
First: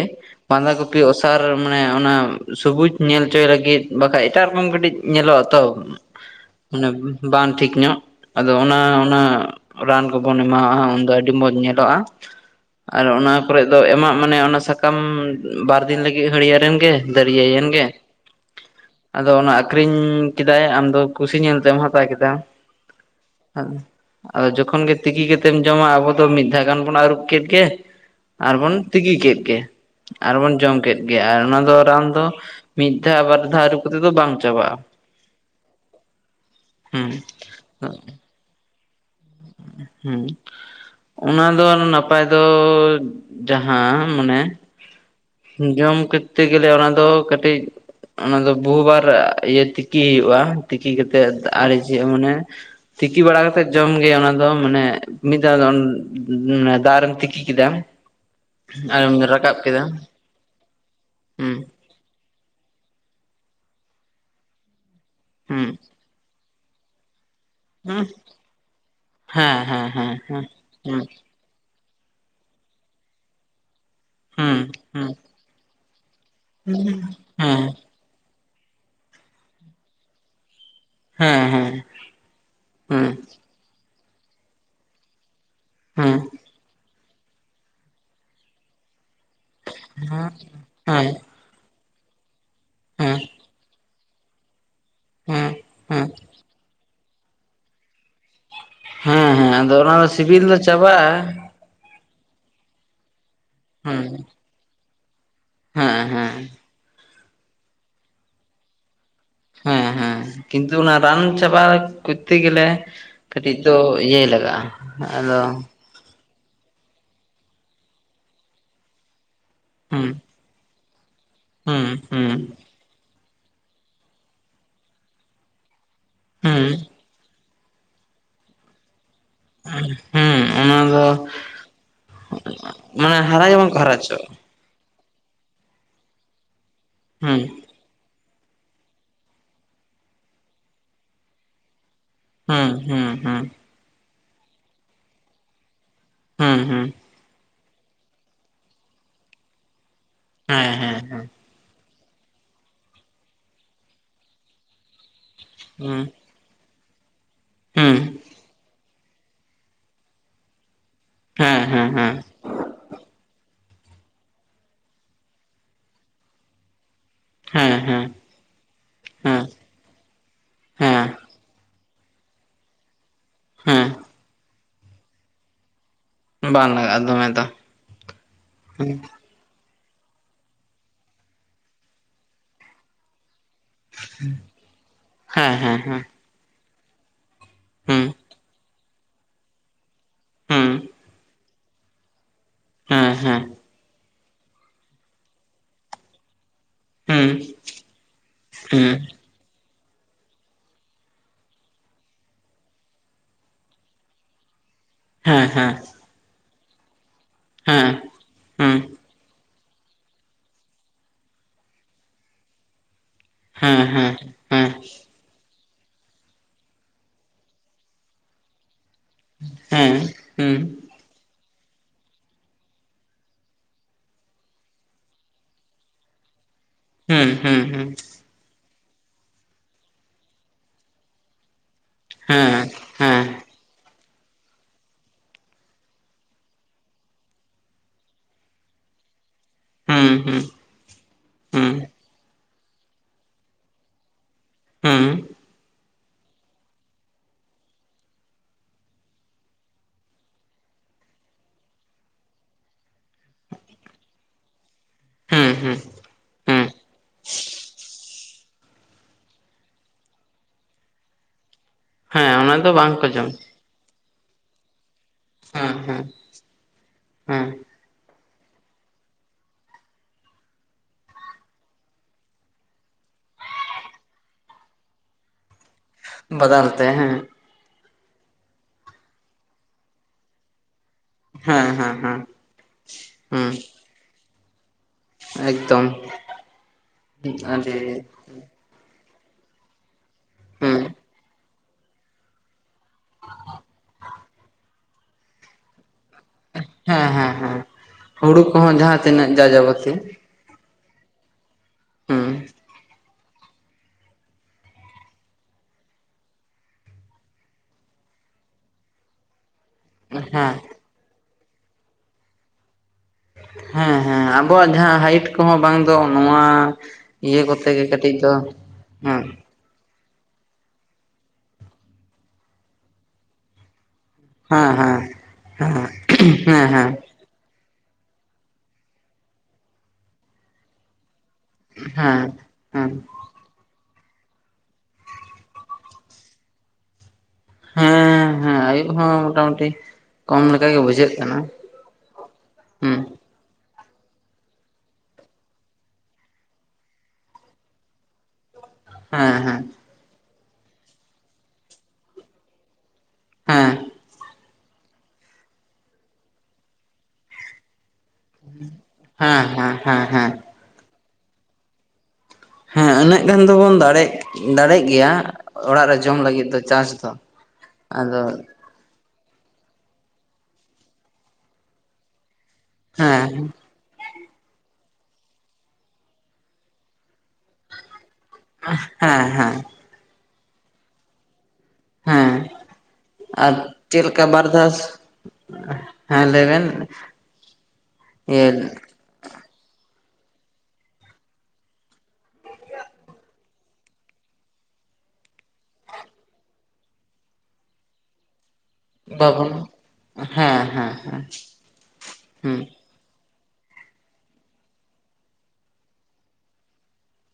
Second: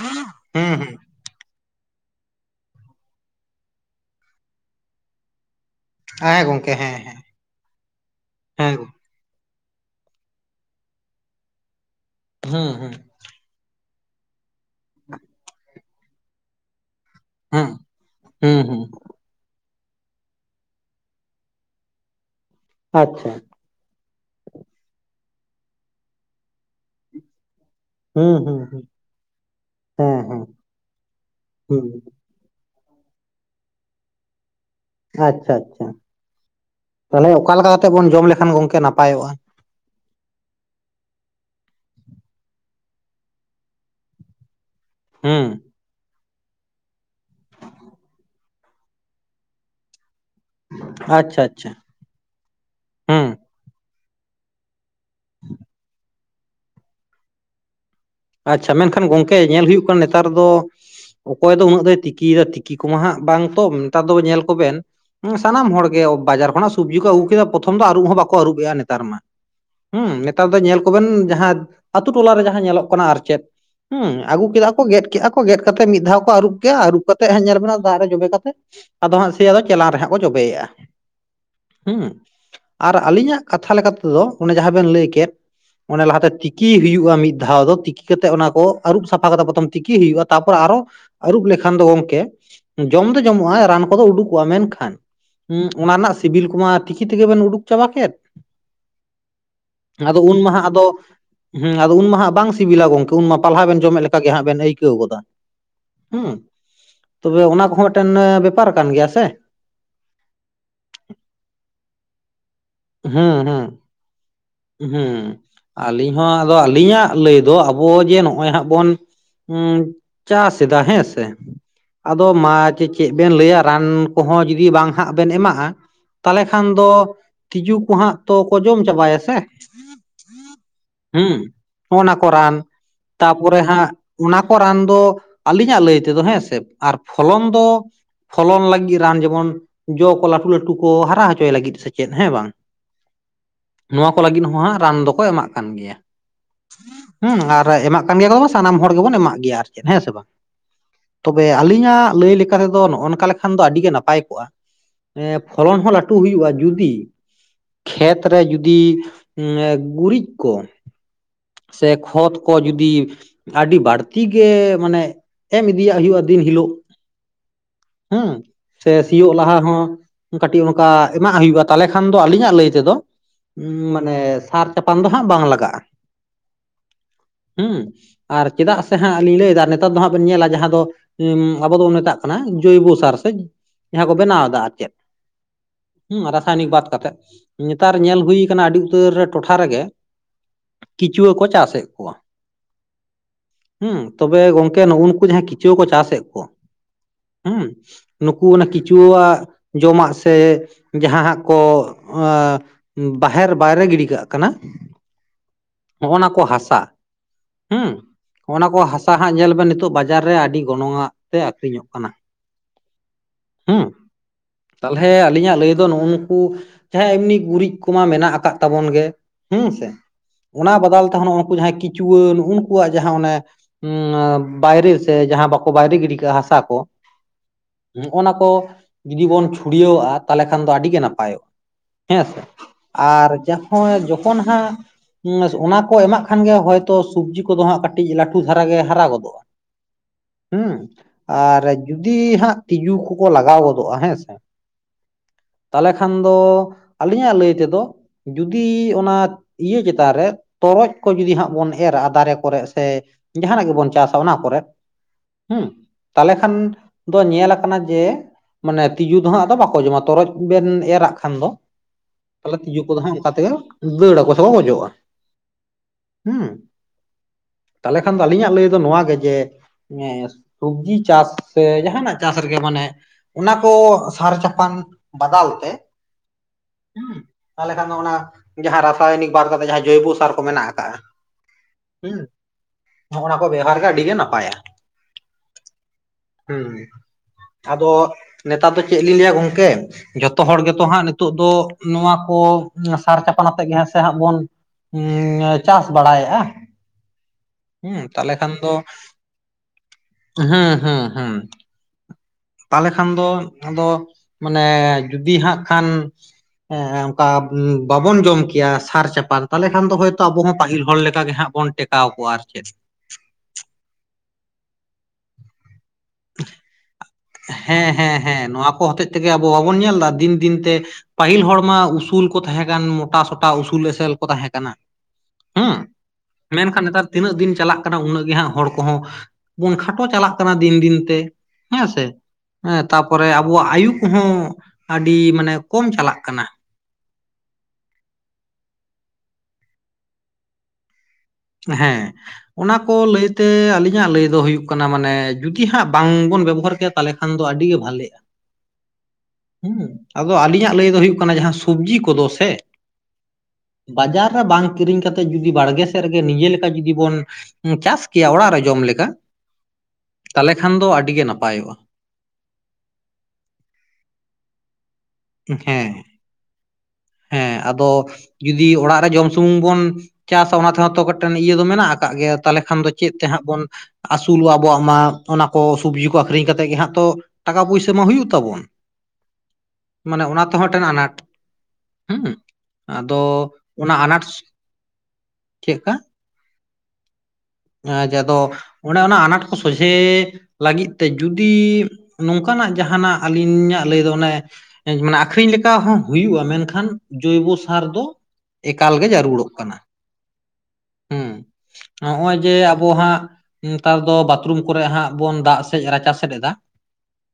ᱦᱮᱸ ᱦᱮᱸ ᱦᱮᱸ ᱦᱩᱸ ᱦᱩᱸ ᱵᱟᱸᱫᱷᱟᱠᱩᱯᱤ ᱚᱥ ᱥᱟᱨ ᱢᱟᱱᱮ ᱚᱱᱟ ᱥᱩᱵᱩᱡᱽ ᱧᱮᱞ ᱚᱪᱚᱭ ᱞᱟᱹᱜᱤᱫ ᱵᱟᱠᱷᱟᱡ ᱮᱴᱟᱜ ᱨᱚᱠᱚᱢ ᱠᱟᱹᱴᱤᱡ ᱧᱮᱞᱚᱜ-ᱟ ᱛᱚ᱾ ᱦᱮᱸ ᱜᱚᱝᱠᱮ ᱢᱟᱱᱮ ᱦᱮᱸ ᱦᱮᱸ ᱵᱟᱝ ᱴᱷᱤᱠ ᱧᱚᱜ ᱟᱫᱚ ᱦᱮᱸ ᱚᱱᱟ ᱜᱚᱝᱠᱮ, ᱚᱱᱟᱼᱼ ᱨᱟᱱ ᱠᱚᱵᱚᱱ ᱮᱢᱟᱣᱟᱜ-ᱟ ᱩᱱᱫᱚ ᱟᱹᱰᱤ ᱢᱚᱸᱡᱽ ᱧᱮᱞᱚᱜ-ᱟ, ᱦᱩᱸ ᱦᱩᱸ ᱟᱨ ᱚᱱᱟᱼᱼ ᱠᱚᱨᱮᱜ ᱫᱚ ᱮᱢᱟᱜ ᱢᱟᱱᱮ ᱚᱱᱟ ᱥᱟᱠᱟᱢ ᱵᱟᱨ ᱫᱤᱱ ᱞᱟᱹᱜᱤᱫ ᱦᱟᱹᱲᱭᱟᱹᱲ ᱮᱱ ᱜᱮ ᱫᱟᱹᱨᱭᱟᱹᱭ ᱦᱩᱸ ᱮᱱ ᱜᱮ᱾ ᱦᱩᱸ ᱦᱩᱸ᱾ ᱟᱫᱚ ᱚᱱᱟ ᱟᱠᱷᱨᱤᱧ ᱠᱮᱫᱟᱭ ᱟᱢᱫᱚ ᱠᱩᱥᱤ ᱧᱮᱞ ᱛᱮᱢ ᱦᱟᱛᱟᱣ ᱠᱮᱫᱟ᱾ ᱟᱪᱪᱷᱟ᱾ ᱟᱫᱚ ᱡᱚᱠᱷᱚᱱ ᱜᱮ ᱛᱤᱠᱤ ᱠᱟᱛᱮᱢ ᱡᱚᱢᱟ ᱟᱵᱚ ᱫᱚ ᱢᱤᱫ ᱫᱷᱟᱣ ᱜᱟᱱ ᱵᱚᱱ ᱟᱹᱨᱩᱵ ᱠᱮᱫ ᱜᱮ᱾ ᱦᱩᱸ ᱦᱩᱸ ᱟᱨᱵᱚᱱ ᱦᱩᱸ ᱛᱤᱠᱤ ᱠᱮᱫ ᱜᱮ ᱦᱮᱸ ᱦᱮᱸ ᱟᱨᱵᱚᱱ ᱡᱚᱢ ᱠᱮᱫ ᱜᱮ ᱟᱨ ᱚᱱᱟ ᱫᱚ ᱦᱩᱸ ᱨᱟᱱ ᱫᱚᱼᱼ ᱢᱤᱫ ᱫᱷᱟᱣ ᱵᱟᱨ ᱫᱷᱟᱣ ᱟᱨᱩᱵ ᱠᱟᱛᱮᱫ ᱫᱚ ᱵᱟᱝ ᱪᱟᱵᱟᱜ-ᱟ᱾ ᱟᱪᱪᱷᱟ ᱟᱪᱪᱷᱟ, ᱦᱩᱸ ᱛᱟᱦᱚᱞᱮ ᱚᱠᱟ ᱞᱮᱠᱟ ᱠᱟᱛᱮᱜ ᱵᱚᱱ ᱡᱚᱢ ᱞᱮᱠᱷᱟᱱ ᱜᱚᱝᱠᱮ ᱱᱟᱯᱟᱭᱚᱜ-ᱟ? ᱦᱮᱸ, ᱚᱱᱟ ᱫᱚ ᱱᱟᱯᱟᱭ ᱫᱚ ᱡᱟᱦᱟᱸ ᱢᱟᱱᱮ ᱦᱮᱸ। ᱡᱚᱢ ᱠᱚᱡᱽᱛᱮ ᱜᱮᱞᱮ ᱚᱱᱟ ᱫᱚ ᱠᱟᱹᱴᱤᱡ ᱚᱱᱟ ᱫᱚ ᱵᱩᱦᱩ ᱵᱟᱨ ᱤᱭᱟᱹ ᱛᱤᱠᱤ ᱦᱩᱭᱩᱜ-ᱟ। ᱛᱤᱠᱤ ᱠᱟᱛᱮᱫ ᱟᱪᱪᱷᱟ ᱟᱪᱪᱷᱟ ᱟᱨᱮᱡ ᱦᱩᱭᱩᱜ-ᱟ ᱢᱟᱱᱮ ᱛᱤᱠᱤ ᱦᱩᱸ ᱵᱟᱲᱟ ᱠᱟᱼᱼ ᱛᱮ ᱡᱚᱢ ᱜᱮ ᱚᱱᱟ ᱫᱚ ᱢᱟᱱᱮ ᱢᱤᱫ ᱫᱷᱟᱣ ᱫᱚ ᱢᱟᱱᱮ ᱫᱟᱜ ᱨᱮᱢ ᱛᱤᱠᱤ ᱠᱮᱫᱟ᱾ ᱟᱪᱪᱷᱟ ᱢᱮᱱᱠᱷᱟᱱ ᱟᱨᱮᱢ ᱜᱚᱝᱠᱮ ᱨᱟᱠᱟᱵ ᱧᱮᱞ ᱠᱮᱫᱟ ᱦᱩᱭᱩᱜ ᱠᱟᱱᱟ ᱱᱮᱛᱟᱨ ᱫᱚ ᱚᱠᱚᱭ ᱦᱩᱸ ᱫᱚ ᱩᱱᱟᱹᱜ ᱫᱚᱭ ᱛᱤᱠᱤ ᱭᱮᱫᱟ ᱛᱤᱠᱤ ᱠᱚᱢᱟ ᱦᱟᱜ ᱵᱟᱝ ᱛᱚ ᱱᱮᱛᱟᱨ ᱫᱚ ᱧᱮᱞ ᱠᱚᱵᱮᱱ ᱥᱟᱱᱟᱢ ᱦᱩᱸ ᱦᱚᱲ ᱜᱮ ᱵᱟᱡᱟᱨ ᱠᱷᱚᱱᱟᱜᱼᱼ ᱥᱚᱵᱽᱡᱤ ᱠᱚ ᱟᱹᱜᱩ ᱠᱮᱫᱟ᱾ ᱯᱨᱚᱛᱷᱚᱢ ᱫᱚ ᱦᱩᱸ ᱟᱹᱨᱩᱵ ᱦᱚᱸ ᱵᱟᱠᱚ ᱟᱹᱨᱩᱵᱮᱜ-ᱟ ᱱᱮᱛᱟᱨ ᱢᱟ ᱦᱮᱸ ᱱᱮᱛᱟᱨ ᱫᱚ ᱧᱮᱞ ᱠᱚᱵᱮᱱ ᱡᱟᱦᱟᱸᱼᱼ ᱟᱛᱩ ᱴᱚᱞᱟ ᱨᱮ ᱡᱟᱦᱟᱸ ᱧᱮᱞᱚᱜ ᱠᱟᱱᱟ ᱟᱨ ᱪᱮᱫ ᱦᱮᱸ ᱟᱹᱜᱩ ᱠᱮᱫᱟ ᱦᱩᱸ ᱠᱚ ᱜᱮᱫ ᱦᱩᱸ ᱠᱮᱫ-ᱟ ᱠᱚ ᱜᱮᱫ ᱠᱟᱛᱮ ᱢᱤᱫ ᱫᱷᱟᱣᱼᱼ ᱠᱚ ᱟᱹᱨᱩᱵ ᱠᱮᱜ-ᱟ ᱟᱹᱨᱩᱵ ᱠᱟᱛᱮᱫ ᱦᱟᱜ ᱦᱮᱸ ᱧᱮᱞ ᱵᱮᱱ ᱫᱟᱜ ᱨᱮ ᱡᱚᱵᱮ ᱠᱟᱛᱮᱫ ᱟᱫᱚ ᱦᱟᱸᱜ ᱥᱮᱭ ᱟᱫᱚ ᱪᱮᱞᱟᱝ ᱨᱮᱦᱟᱸᱜ ᱠᱚ ᱡᱚᱵᱮᱭᱮᱜ-ᱟ᱾ ᱦᱮᱸ ᱦᱮᱸ ᱦᱩᱸ ᱟᱨ ᱦᱩᱸ ᱟᱹᱞᱤᱧᱟᱜ ᱠᱟᱛᱷᱟ ᱞᱮᱠᱟᱛᱮᱫᱚ ᱚᱱᱮ ᱡᱟᱦᱟᱸ ᱵᱮᱱ ᱞᱟᱹᱭ ᱠᱮᱫ᱾ ᱚᱱᱮ ᱦᱩᱸ ᱦᱮᱸ ᱞᱟᱦᱟᱛᱮ ᱛᱤᱠᱤ ᱦᱩᱭᱩᱜ-ᱟ, ᱢᱤᱫ ᱫᱷᱟᱣ ᱫᱚ ᱛᱤᱠᱤ ᱠᱟᱛᱮᱜ ᱚᱱᱟ ᱠᱚ ᱟᱹᱨᱩᱵ ᱥᱟᱯᱷᱟ ᱠᱟᱛᱮ ᱯᱚᱛᱚᱢᱼᱼ ᱛᱤᱠᱤ ᱦᱩᱭᱩᱜ-ᱟ, ᱦᱮᱸ ᱦᱮᱸ ᱛᱟᱨᱯᱚᱨᱮ ᱟᱨᱚ ᱟᱹᱨᱩᱵ ᱞᱮᱠᱷᱟᱱ ᱫᱚ ᱜᱚᱢᱠᱮᱼᱼ ᱡᱚᱢ ᱦᱮᱸ ᱫᱚ ᱡᱚᱢᱚᱜ-ᱟ ᱨᱟᱱ ᱠᱚᱫᱚ ᱩᱰᱩᱠᱚᱜ-ᱟ ᱢᱮᱱᱠᱷᱟᱱ ᱦᱮᱸ ᱦᱩᱸ ᱚᱱᱟ ᱦᱮᱸ ᱨᱮᱱᱟᱜ ᱥᱤᱵᱤᱞ ᱠᱚᱢᱟᱼᱼ ᱛᱤᱠᱤ ᱛᱮᱜᱮ ᱵᱮᱱ ᱩᱰᱩᱠ ᱪᱟᱵᱟ ᱠᱮᱫ᱾ ᱦᱮᱸ ᱦᱮᱸ ᱟᱫᱚ ᱚᱱᱟ ᱫᱚ ᱩᱱ ᱥᱤᱵᱤᱞ ᱢᱟ ᱫᱚ ᱦᱟᱸᱜ ᱟᱫᱚ ᱪᱟᱵᱟᱜ-ᱟ᱾ ᱦᱩᱸ ᱟᱫᱚ ᱩᱱ ᱢᱟ ᱦᱟᱜ ᱵᱟᱝ ᱥᱤᱵᱤᱞᱟ ᱜᱚᱝᱠᱮ ᱩᱱ ᱢᱟ ᱯᱟᱞᱦᱟ ᱵᱮᱱ ᱡᱚᱢᱮᱫ ᱦᱩᱸ ᱞᱮᱠᱟᱜᱮ ᱦᱟᱸᱜ ᱵᱮᱱ ᱟᱹᱭᱠᱟᱹᱣ ᱜᱚᱫ-ᱟ ᱦᱮᱸ ᱦᱩᱸ ᱦᱮᱸ ᱛᱚᱵᱮ ᱚᱱᱟ ᱠᱚᱦᱚᱸ ᱢᱤᱫᱴᱮᱱ ᱵᱮᱯᱟᱨ ᱠᱟᱱ ᱜᱮᱭᱟ ᱥᱮ ᱦᱮᱸ ᱦᱮᱸ ᱠᱤᱱᱛᱩ ᱚᱱᱟ ᱨᱟᱱ ᱪᱟᱵᱟ ᱠᱚᱡᱽᱛᱮ ᱜᱮᱞᱮ ᱦᱩᱸ ᱠᱟᱹᱴᱤᱡ ᱦᱩᱸ ᱫᱚ ᱤᱭᱟᱹᱭ ᱞᱟᱜᱟᱜ-ᱟ ᱦᱩᱸ ᱟᱫᱚ ᱟᱹᱞᱤᱧ ᱦᱚᱸ ᱟᱫᱚ ᱟᱹᱞᱤᱧᱟᱜ ᱞᱟᱹᱭ ᱫᱚ ᱟᱵᱚ ᱡᱮ ᱱᱚᱜᱼᱚᱭ ᱦᱟᱸᱜ ᱵᱚᱱ ᱩᱸ ᱦᱩᱸ ᱪᱟᱥ ᱮᱫᱟ ᱦᱮᱸ ᱥᱮ ᱦᱩᱸ ᱟᱫᱚ ᱦᱩᱸ ᱢᱟᱪᱮ ᱪᱮᱜ ᱵᱮᱱ ᱞᱟᱹᱭᱟ ᱨᱟᱱ ᱠᱚᱦᱚᱸ ᱡᱩᱫᱤ ᱵᱟᱝ ᱦᱟᱸᱜ ᱵᱮᱱ ᱮᱢᱟᱜ-ᱟ ᱛᱟᱦᱚᱞᱮ ᱦᱩᱸ ᱠᱷᱟᱱ ᱫᱚ ᱛᱤᱡᱩ ᱠᱚᱦᱟᱸᱜ ᱛᱚ ᱠᱚ ᱡᱚᱢ ᱪᱟᱵᱟᱭᱟ ᱥᱮ ᱦᱩᱸ ᱚᱱᱟ ᱫᱚ ᱦᱩᱸ ᱦᱚᱸᱜᱚᱱᱟ ᱠᱷᱟᱱ ᱢᱟᱱᱮ ᱦᱟᱨᱟ ᱛᱟᱯᱚᱨᱮ ᱡᱮᱢᱚᱱ ᱠᱚ ᱦᱟᱸᱜ ᱦᱟᱨᱟ ᱦᱚᱪᱚᱜ ᱚᱱᱟᱛ ᱠᱚ ᱨᱟᱱ ᱫᱚ ᱟᱹᱞᱤᱧᱟᱜ ᱞᱟᱹᱭ ᱛᱮᱫᱚ ᱦᱮᱸ ᱥᱮ ᱟᱨ ᱯᱷᱚᱞᱚᱱ ᱦᱩᱸ ᱫᱚ ᱯᱷᱚᱞᱚᱱ ᱞᱟᱹᱜᱤᱫ ᱨᱟᱱ ᱡᱮᱢᱚᱱ ᱡᱚ ᱠᱚ ᱞᱟᱹᱴᱩ ᱞᱟᱹᱴᱩ ᱠᱚ ᱦᱟᱨᱟ ᱦᱚᱪᱚᱭ ᱞᱟᱹᱜᱤᱫ ᱥᱮ ᱪᱮᱫ ᱦᱮᱸ ᱵᱟᱝ ᱦᱩᱸ ᱦᱩᱸ ᱦᱩᱸ ᱱᱚᱣᱟ ᱠᱚ ᱞᱟᱹᱜᱤᱫ ᱦᱚᱸ ᱦᱟᱸᱜ ᱨᱟᱱ ᱫᱚᱠᱚ ᱮᱢᱟᱜ ᱠᱟᱱ ᱜᱮᱭᱟ ᱦᱩᱸ ᱦᱩᱸ ᱦᱩᱸ ᱟᱨ ᱮᱢᱟᱜ ᱠᱟᱱ ᱜᱮᱭᱟ ᱠᱚ ᱟᱨ ᱥᱟᱱᱟᱢ ᱦᱚᱲ ᱜᱮᱵᱚᱱ ᱮᱢᱟᱜ ᱜᱮᱭᱟ ᱟᱨ ᱪᱮᱫ ᱦᱮᱸ ᱥᱮ ᱵᱟᱝ ᱦᱮᱸ ᱦᱮᱸ ᱦᱮᱸ ᱛᱚᱵᱮ ᱟᱹᱞᱤᱧᱟᱜ ᱞᱟᱹᱭ ᱞᱮᱠᱟᱛᱮᱫᱚ ᱱᱚᱜᱚ ᱱᱚᱝᱠᱟ ᱞᱮᱠᱷᱟᱱ ᱫᱚ ᱟᱹᱰᱤ ᱜᱮ ᱱᱟᱯᱟᱭ ᱠᱚᱜᱼᱟ᱾ ᱮ ᱯᱷᱚᱞᱚᱱ ᱦᱚᱸ ᱦᱩᱸ ᱞᱟᱹᱴᱩ ᱦᱩᱭᱩᱜᱼᱟ ᱡᱩᱫᱤ ᱦᱩᱸ ᱠᱷᱮᱛ ᱨᱮ ᱡᱩᱫᱤ ᱜᱩᱨᱤᱡ ᱠᱚ ᱦᱮᱸ ᱛᱮ ᱦᱮᱸ ᱦᱮᱸ ᱠᱷᱚᱛ ᱠᱚ ᱡᱩᱫᱤ ᱟᱹᱰᱤ ᱵᱟᱹᱲᱛᱤ ᱜᱮ ᱢᱟᱱᱮ ᱮᱢ ᱤᱫᱤᱭᱟᱜ ᱦᱩᱭᱩᱜᱼᱟ ᱫᱤᱱ ᱦᱤᱞᱳᱜ ᱦᱮᱸ ᱥᱮ ᱥᱤᱭᱳᱜ ᱦᱮᱸ ᱞᱟᱦᱟ ᱦᱚᱸ ᱠᱟᱹᱴᱤᱡ ᱚᱱᱠᱟ ᱦᱮᱸ ᱮᱢᱟᱜ ᱦᱩᱭᱩᱜᱼᱟ ᱛᱟᱦᱚᱞᱮ ᱠᱷᱟᱱ ᱫᱚ ᱟᱞᱤᱧᱟᱜ ᱞᱟᱹᱭ ᱛᱮᱫᱚ ᱦᱮᱸ ᱢᱟᱱᱮ ᱥᱟᱨ ᱪᱟᱯᱟᱱ ᱫᱚ ᱦᱟᱸᱜ ᱵᱟᱝ ᱞᱟᱜᱟᱜᱼᱟ᱾ ᱵᱟᱝ ᱞᱟᱜᱼᱟ ᱫᱚ ᱢᱮ ᱫᱚ ᱦᱩᱸ ᱟᱨ ᱪᱮᱫᱟᱜ ᱥᱮ ᱦᱟᱸᱜ ᱞᱤᱧ ᱞᱟᱹᱭᱫᱟ ᱱᱮᱛ ᱛᱟᱨ ᱫᱚᱦᱟᱜ ᱵᱮᱱ ᱧᱮᱞᱟ ᱡᱟᱦᱟᱸ ᱫᱚ ᱟᱵᱚ ᱵᱚᱱ ᱢᱮᱛᱟᱜ ᱠᱟᱱᱟ ᱡᱳᱚᱭᱵᱚ ᱥᱟᱨ ᱥᱮ ᱡᱟᱦᱟᱸ ᱠᱚ ᱵᱮᱱᱟᱣ ᱮᱫᱟ ᱟᱨ ᱪᱮᱫ ᱦᱮᱸ ᱦᱮᱸ ᱦᱮᱸ ᱦᱩᱸ ᱨᱟᱥᱟᱭᱱᱤᱠ ᱵᱟᱫ ᱠᱟᱛᱮᱜ ᱱᱮᱛᱟᱨ ᱦᱩᱸ ᱧᱮᱞ ᱦᱩᱭ ᱟᱠᱟᱱᱟ ᱟᱹᱰᱤ ᱩᱛᱟᱹᱨ ᱴᱚᱴᱷᱟ ᱨᱮᱜᱮ ᱦᱩᱸ ᱠᱤᱪᱩᱣᱟᱹ ᱠᱚ ᱪᱟᱥᱮᱫ ᱠᱚᱣᱟ ᱦᱮᱸ ᱦᱮᱸ ᱦᱩᱸ ᱛᱚᱵᱮ ᱜᱚᱝᱠᱮ ᱱᱩᱜᱩᱱᱩᱠᱩ ᱡᱟᱦᱟᱸᱭ ᱠᱤᱪᱩᱣᱟᱹ ᱠᱚ ᱪᱟᱥᱮᱫ ᱠᱚ ᱦᱩᱸ ᱱᱩᱠᱩ ᱚᱱᱟ ᱦᱩᱸ ᱠᱤᱪᱷᱩᱣᱟᱹᱜ ᱡᱚᱢᱟᱜ ᱥᱮ ᱡᱟᱦᱟᱸᱟᱜ ᱠᱚ ᱮ ᱵᱟᱦᱮᱨ ᱵᱟᱭᱨᱮ ᱜᱤᱰᱤ ᱠᱟᱜ ᱠᱟᱱᱟ ᱦᱮᱸ ᱦᱮᱸ ᱦᱚᱹᱜᱚᱱᱟ ᱠᱚ ᱦᱟᱥᱟ ᱦᱮᱸ ᱦᱩᱸ ᱦᱚᱜᱚᱱᱟ ᱦᱩᱸ ᱠᱚ ᱦᱟᱥᱟ ᱦᱟᱸᱜ ᱧᱮᱞ ᱵᱮᱱ ᱱᱤᱛᱚᱜ ᱵᱟᱡᱟᱨ ᱨᱮ ᱟᱹᱰᱤ ᱜᱚᱱᱚᱝ ᱟᱜ ᱛᱮ ᱟᱹᱠᱷᱨᱤᱧᱚᱜ ᱠᱟᱱᱟ ᱦᱮᱸ ᱦᱩᱸ ᱦᱮᱸ ᱦᱮᱸ ᱦᱮᱸ ᱛᱟᱦᱚᱞᱮ ᱟᱞᱤᱧᱟᱜ ᱞᱟᱹᱭ ᱫᱚ ᱱᱩᱜᱩ ᱠᱩ ᱡᱟᱦᱟᱸ ᱮᱢᱱᱤ ᱜᱩᱨᱤᱡ ᱠᱚᱢᱟ ᱢᱮᱱᱟᱜ ᱟᱠᱟᱫ ᱛᱟᱵᱚᱱ ᱜᱮ ᱦᱩᱸ ᱥᱮ ᱦᱩᱸ ᱚᱱᱟ ᱵᱟᱫᱟᱞ ᱛᱮᱦᱚ ᱱᱩᱜᱩ ᱱᱩᱠᱩ ᱡᱟᱦᱟᱸᱭ ᱠᱤᱪᱩᱣᱟᱹ ᱱᱩᱜᱩ ᱱᱩᱠᱩᱣᱟᱜ ᱡᱟᱦᱟᱸ ᱚᱱᱮ ᱵᱟᱭᱨᱮ ᱥᱮ ᱡᱟᱦᱟᱸ ᱵᱟᱠᱚ ᱵᱟᱭᱨᱮ ᱜᱤᱰᱤ ᱠᱟᱜᱼᱟ ᱦᱟᱥᱟ ᱠᱚ ᱦᱩᱸ ᱦᱩᱸ ᱦᱩᱸ ᱦᱚᱜᱚᱱᱟ ᱠᱚ ᱡᱩᱫᱤ ᱵᱚᱱ ᱪᱷᱩᱲᱭᱟᱹᱣᱟᱜᱼᱟ ᱛᱟᱦᱚᱞᱮ ᱠᱷᱟᱱ ᱫᱚ ᱟᱹᱰᱤ ᱜᱮ ᱱᱟᱯᱟᱭᱚᱜ ᱦᱮᱸ ᱥᱮ ᱦᱮᱸ ᱟᱨ ᱦᱮᱸ ᱡᱟᱦᱟ ᱡᱚᱠᱷᱚᱱ ᱦᱟᱸᱜ ᱚᱱᱟ ᱠᱚ ᱮᱢᱟᱜ ᱠᱷᱟᱱ ᱜᱮ ᱦᱚᱭᱛᱚ ᱥᱚᱵᱽᱡᱤ ᱠᱚᱫᱚ ᱦᱟᱸᱜ ᱠᱟᱹᱴᱤᱡ ᱞᱟᱹᱴᱩ ᱫᱷᱟᱨᱟ ᱜᱮ ᱦᱟᱨᱟ ᱜᱚᱫᱚᱜᱼᱟ ᱦᱩᱸ ᱦᱩᱸ ᱦᱩᱸ ᱟᱨ ᱡᱩᱫᱤ ᱦᱟᱸᱜ ᱛᱤᱡᱩ ᱠᱚᱠᱚ ᱞᱟᱜᱟᱣ ᱜᱚᱫᱚᱜᱼᱟ ᱦᱮᱸᱥᱮ ᱦᱩᱸ ᱛᱟᱦᱚᱞᱮ ᱠᱷᱟᱱ ᱫᱚ ᱟᱹᱞᱤᱧᱟᱜ ᱞᱟᱹᱭ ᱛᱮᱫᱚ ᱡᱩᱫᱤ ᱚᱱᱟ ᱤᱭᱟᱹ ᱪᱮᱛᱟ [unintelligible] ᱛᱚᱨᱚᱡ ᱠᱚ ᱡᱩᱫᱤ ᱦᱟᱸᱜ ᱵᱚᱱ ᱮᱨᱟ ᱫᱟᱨᱮ ᱠᱚᱨᱮᱜ ᱥᱮ ᱡᱟᱦᱟᱱᱟᱜ ᱜᱮᱵᱚᱱ ᱪᱟᱥᱟ ᱚᱱᱟ ᱠᱚᱨᱮᱜ ᱦᱮᱸ ᱦᱩᱸ ᱛᱟᱦᱞᱮ ᱠᱷᱟᱱ ᱦᱩᱸ ᱫᱚ ᱧᱮᱞ ᱟᱠᱟᱱᱟ ᱡᱮ ᱢᱟᱱᱮ ᱛᱤᱡᱩ ᱫᱚᱦᱸᱟᱜ ᱫᱚ ᱵᱟᱠᱚ ᱡᱚᱢᱟ, ᱛᱚᱨᱚᱡ ᱵᱮᱱ ᱮᱨᱟᱜ ᱠᱷᱟᱱ ᱫᱚ ᱾ ᱦᱮᱸ ᱚᱱᱟ ᱛᱟᱦᱚᱞᱮ ᱫᱚ ᱛᱤᱡᱩ ᱵᱟᱝ ᱠᱚᱫᱚ ᱠᱚ ᱦᱟᱸᱜ ᱡᱚᱢ ᱚᱱᱠᱟ ᱛᱮᱜᱮ ᱫᱟᱲ ᱟᱠᱚ ᱥᱮ ᱵᱟᱝ ᱜᱚᱡᱚᱜᱼᱟ ᱾ ᱦᱮᱸ ᱦᱮᱸ ᱾ ᱦᱮᱸ ᱛᱟᱦᱚᱞᱮ ᱠᱷᱟᱱ ᱫᱚ ᱟᱹᱞᱤᱧᱟᱜ ᱞᱟᱹᱭ ᱫᱚ ᱱᱚᱣᱟ ᱜᱮ ᱡᱮ ᱥᱚᱵᱽᱡᱤ ᱪᱟᱥ ᱥᱮ ᱡᱟᱦᱟᱱᱟᱜ ᱪᱟᱥ ᱨᱮᱜᱮ ᱢᱟᱱᱮ ᱚᱱᱟ ᱠᱚ ᱥᱟᱨ ᱪᱟᱯᱟᱱ ᱵᱟᱫᱟᱞ ᱛᱮ ᱵᱟᱫᱟᱞ ᱛᱮ ᱦᱩᱸ ᱦᱮᱸ ᱛᱟᱦᱚᱞᱮ ᱠᱷᱟᱱ ᱫᱚ ᱚᱱᱟ ᱡᱟᱦᱟᱸ ᱨᱟᱥᱟᱭᱚᱱᱤᱠ ᱵᱟᱨ ᱠᱟᱛᱮ ᱡᱟᱦᱟᱸ ᱡᱚᱭᱵᱚ ᱥᱟᱨ ᱠᱚ ᱢᱮᱱᱟᱜ ᱠᱟᱜᱼᱟ ᱦᱮᱸ ᱦᱮᱸ ᱦᱩᱸ ᱦᱮᱸ ᱦᱚᱸᱜ ᱱᱟᱠᱚ ᱦᱩᱸ ᱵᱮᱵᱦᱟᱨ ᱜᱮ ᱟᱹᱰᱤ ᱜᱮ ᱱᱟᱯᱟᱭᱟ ᱮᱠᱫᱚᱢ ᱾ ᱦᱩᱸ ᱟᱫᱚ ᱟᱹᱰᱤ ᱱᱮᱛᱟᱨ ᱫᱚ ᱪᱮᱫ ᱞᱤᱧ ᱞᱟᱹᱭᱟ ᱜᱚᱝᱠᱮ ᱡᱚᱛᱚ ᱦᱚᱲ ᱜᱮᱛᱚ ᱦᱩᱸ ᱦᱟᱸᱜ ᱱᱤᱛᱚᱜ ᱫᱚ ᱱᱚᱣᱟ ᱠᱚ ᱥᱟᱨ ᱪᱟᱯᱟᱱ ᱟᱛᱮᱜ ᱜᱮ ᱦᱮᱥᱮ ᱦᱟᱸᱜ ᱵᱚᱱ ᱪᱟᱥ ᱵᱟᱲᱟᱭᱮᱫᱼᱟ ᱾ ᱦᱮᱸ ᱦᱮᱸ ᱦᱮᱸ ᱦᱩᱲᱩ ᱠᱚᱦᱚᱸ ᱡᱟᱦᱟᱸ ᱛᱤᱱᱟᱹᱜ ᱡᱟ-ᱡᱟᱵᱚᱛᱤ ᱾ ᱦᱮᱸ ᱦᱩᱸ ᱦᱩᱸ ᱾ ᱦᱩᱸ ᱾ ᱛᱟᱦᱚᱞᱮ ᱠᱷᱟᱱ ᱫᱚ ᱟᱫᱚ ᱢᱟᱱᱮ ᱡᱩᱫᱤ ᱦᱟᱸᱜ ᱠᱷᱟᱱ ᱦᱮᱸ ᱚᱱᱠᱟ ᱵᱟᱵᱚᱱ ᱡᱚᱢ ᱠᱮᱭᱟ ᱥᱟᱨ ᱪᱟᱯᱟᱱ ᱾ ᱛᱟᱦᱚᱞᱮ ᱠᱷᱟᱱ ᱫᱚ ᱦᱚᱭ ᱛᱚ ᱟᱵᱚ ᱦᱮᱸ ᱦᱚᱸ ᱯᱟᱹᱦᱤᱞ ᱦᱚᱲ ᱞᱮᱠᱟᱜᱮ ᱦᱟᱸᱜ ᱵᱚᱱ ᱴᱮᱠᱟᱣ ᱠᱚᱣᱟ ᱟᱨ ᱪᱮᱫ ᱾ ᱦᱮᱸ ᱦᱮᱸ ᱟᱵᱚᱣᱟᱜ ᱡᱟᱦᱟᱸ ᱦᱟᱭᱤᱴ ᱠᱚᱦᱚᱸ ᱵᱟᱝ ᱫᱚ ᱱᱚᱣᱟ ᱤᱭᱟᱹ ᱠᱚᱛᱮ ᱜᱮ ᱦᱮᱸ ᱦᱮᱸ ᱠᱟᱹᱴᱤᱡ ᱫᱚ ᱦᱮᱸ ᱱᱚᱶᱟ ᱠᱚ ᱦᱚᱛᱮᱡ ᱦᱮᱸ ᱛᱮᱜᱮ ᱟᱵᱚ ᱵᱟᱵᱚᱱ ᱧᱮᱞ ᱮᱫᱟ ᱫᱤᱱ ᱫᱤᱱ ᱛᱮ ᱯᱟᱹᱦᱤᱞ ᱦᱚᱲ ᱢᱟ ᱩᱥᱩᱞ ᱠᱚ ᱛᱟᱦᱮᱸ ᱠᱟᱱ ᱢᱚᱴᱟ-ᱥᱚᱴᱟ ᱩᱥᱩᱞ-ᱮᱥᱮᱞ ᱛᱟᱦᱮᱸ ᱦᱮᱸ ᱠᱟᱱᱟ ᱦᱮᱸ ᱾ ᱦᱩᱸ ᱦᱮᱸ ᱦᱮᱸ ᱦᱮᱸ ᱢᱮᱱᱠᱷᱟᱱ ᱦᱮᱸ ᱱᱮᱛᱟᱨ ᱛᱤᱱᱟᱹᱜ ᱫᱤᱱ ᱪᱟᱞᱟᱜ ᱠᱟᱱᱟ ᱩᱱᱟᱹᱜ ᱜᱮ ᱦᱟᱸᱜ ᱦᱚᱲ ᱠᱚᱦᱚᱸ ᱵᱚᱱ ᱠᱷᱟᱴᱚ ᱪᱟᱞᱟᱜ ᱠᱟᱱᱟ ᱫᱤᱱ ᱫᱤᱱ ᱛᱮ ᱾ ᱦᱮᱸ ᱾ ᱛᱟᱯᱚᱨᱮ ᱟᱵᱚᱣᱟᱜ ᱟᱭᱩ ᱠᱚᱦᱚᱸ ᱟᱹᱰᱤ ᱢᱟᱱᱮ ᱠᱚᱢ ᱪᱟᱞᱟᱜ ᱠᱟᱱᱟ ᱾ ᱦᱮᱸ ᱦᱮᱸ ᱟᱭᱩ ᱦᱚᱸ ᱢᱚᱴᱟ ᱢᱩᱴᱤ ᱠᱚᱢ ᱞᱮᱠᱟ ᱜᱮ ᱵᱩᱡᱷᱟᱹᱜ ᱠᱟᱱᱟ ᱾ ᱦᱮᱸ ᱚᱱᱟ ᱠᱚ ᱞᱟᱹᱭ ᱛᱮ ᱟᱹᱞᱤᱧᱟᱜ ᱞᱟᱹᱭ ᱫᱚ ᱦᱩᱭᱩᱜ ᱠᱟᱱᱟ ᱢᱟᱱᱮ ᱡᱩᱫᱤ ᱦᱟᱸᱜ ᱵᱟᱝ ᱵᱚᱱ ᱵᱮᱵᱚᱦᱟᱨ ᱠᱮᱭᱟ ᱛᱟᱦᱚᱞᱮ ᱠᱷᱟᱱ ᱫᱚ ᱟᱹᱰᱤ ᱜᱮ ᱵᱷᱟᱞᱮᱜᱼᱟ ᱾ [inaudible] ᱦᱮᱸ ᱦᱮᱸ ᱾ ᱦᱩᱸ ᱟᱫᱚ ᱟᱹᱞᱤᱧᱟᱜ ᱞᱟᱹᱭ ᱫᱚ ᱦᱩᱭᱩᱜ ᱠᱟᱱᱟ ᱡᱟᱦᱟᱸ ᱥᱚᱵᱡᱤ ᱠᱚᱫᱚ ᱥᱮ ᱦᱮᱸ ᱾ ᱵᱟᱡᱟᱨ ᱨᱮ ᱵᱟᱝ ᱠᱤᱨᱤᱧ ᱠᱟᱛᱮᱜ ᱡᱚᱫᱤ ᱵᱟᱲᱜᱮ ᱥᱮ ᱨᱮᱜᱮ ᱱᱤᱡᱮ ᱞᱮᱠᱟ ᱡᱩᱚᱫᱤ ᱵᱚᱱ ᱪᱟᱥ ᱠᱮᱭᱟ ᱚᱲᱟᱜ ᱨᱮ ᱡᱚᱢ ᱞᱮᱠᱟ ᱦᱮᱸ ᱦᱮᱸ ᱦᱮᱸ ᱦᱮᱸ ᱛᱟᱦᱚᱞᱮ ᱠᱷᱟᱱ ᱫᱚ ᱟᱹᱰᱤ ᱜᱮ ᱱᱟᱯᱟᱭᱚᱜᱼᱟ ᱾ ᱦᱮᱸ ᱤᱱᱟᱹᱜ ᱜᱟᱱ ᱫᱚᱵᱚᱱ ᱫᱟᱲᱮᱜ ᱫᱟᱲᱮᱜ ᱜᱮᱭᱟ ᱾ ᱚᱲᱟᱜ ᱨᱮ ᱦᱮᱸ ᱡᱚᱢ ᱞᱟᱹᱜᱤᱫ ᱫᱚ ᱪᱟᱥ ᱫᱚ, ᱟᱫᱚ ᱡᱩᱫᱤ ᱚᱲᱟᱜ ᱨᱮ ᱡᱚᱢ ᱥᱩᱢᱩᱝ ᱵᱚᱱ ᱪᱟᱥᱟ ᱚᱱᱟ ᱛᱮᱦᱚᱸ ᱛᱚ ᱢᱤᱴᱟᱱ ᱤᱭᱟᱹ ᱫᱚ ᱢᱮᱱᱟᱜ ᱟᱠᱟ ᱜᱮᱭᱟ᱾ ᱛᱟᱦᱚᱞᱮ ᱠᱷᱟᱱ ᱫᱚ ᱪᱮᱫ ᱛᱮᱦᱟᱸᱜ ᱦᱮᱸ ᱵᱚᱱ ᱟᱹᱥᱩᱞᱚᱜ-ᱟ ᱟᱵᱚᱣᱟᱜ ᱢᱟ ᱚᱱᱟ ᱠᱚ ᱥᱚᱵᱡᱤ ᱠᱚ ᱟᱹᱠᱷᱨᱤᱧ ᱠᱟᱛᱮᱫ ᱜᱮ ᱦᱟᱸᱜ ᱛᱚ ᱴᱟᱠᱟ ᱯᱚᱭᱥᱟ ᱢᱟ ᱦᱩᱭᱩᱜ ᱛᱟᱵᱚᱱᱟ ᱾ ᱦᱮᱸ ᱦᱮᱸ ᱾ ᱢᱟᱱᱮ ᱚᱱᱟ ᱛᱮᱦᱚᱸ ᱢᱤᱴᱮᱱ ᱟᱱᱟᱴ ᱾ ᱦᱩᱸ ᱦᱮᱸ ᱟᱫᱚ ᱟᱨ ᱚᱱᱟ ᱪᱮᱫ ᱟᱱᱟᱴ ᱞᱮᱠᱟ ᱵᱟᱨ ᱫᱷᱟᱣ ᱪᱮᱫ-ᱠᱟ? ᱦᱮᱸ ᱞᱟᱹᱭ ᱵᱮᱱ ᱦᱮᱸ ᱡᱮ ᱟᱫᱚ ᱤᱭᱟᱹ ᱚᱱᱮ ᱚᱱᱟ ᱟᱱᱟᱴ ᱠᱚ ᱥᱚᱡᱷᱮ ᱞᱟᱹᱜᱤᱫ ᱛᱮ ᱡᱩᱫᱤ ᱱᱚᱝᱠᱟᱱᱟᱜ ᱡᱟᱦᱟᱱᱟᱜ ᱟᱹᱞᱤᱧᱟᱜ ᱞᱟᱹᱭ ᱫᱚ ᱚᱱᱮ ᱢᱟᱱᱮ ᱟᱠᱷᱨᱤᱧ ᱞᱮᱠᱟ ᱦᱚᱸ ᱦᱩᱭᱩᱜᱼᱟ ᱢᱮᱱᱠᱷᱟᱱ ᱡᱚᱭᱵᱚ ᱥᱟᱨ ᱫᱚ ᱮᱠᱟᱞ ᱜᱮ ᱡᱟᱹᱨᱩᱲᱚᱜ ᱵᱟᱵᱚᱱ ᱠᱟᱱᱟ ᱦᱮᱸ ᱦᱮᱸ ᱾ ᱦᱮᱸ ᱦᱩᱸ ᱱᱚᱜᱼᱚᱭ ᱡᱮ ᱦᱩᱸ ᱟᱵᱚ ᱦᱟᱸᱜ ᱱᱮᱛᱟᱨ ᱫᱚ ᱵᱟᱛᱨᱩᱢ ᱠᱚᱨᱮ ᱦᱟᱸᱜ ᱵᱚᱱ ᱫᱟᱜ ᱥᱮᱫ ᱨᱟᱪᱟ ᱥᱮᱫ ᱮᱫᱟ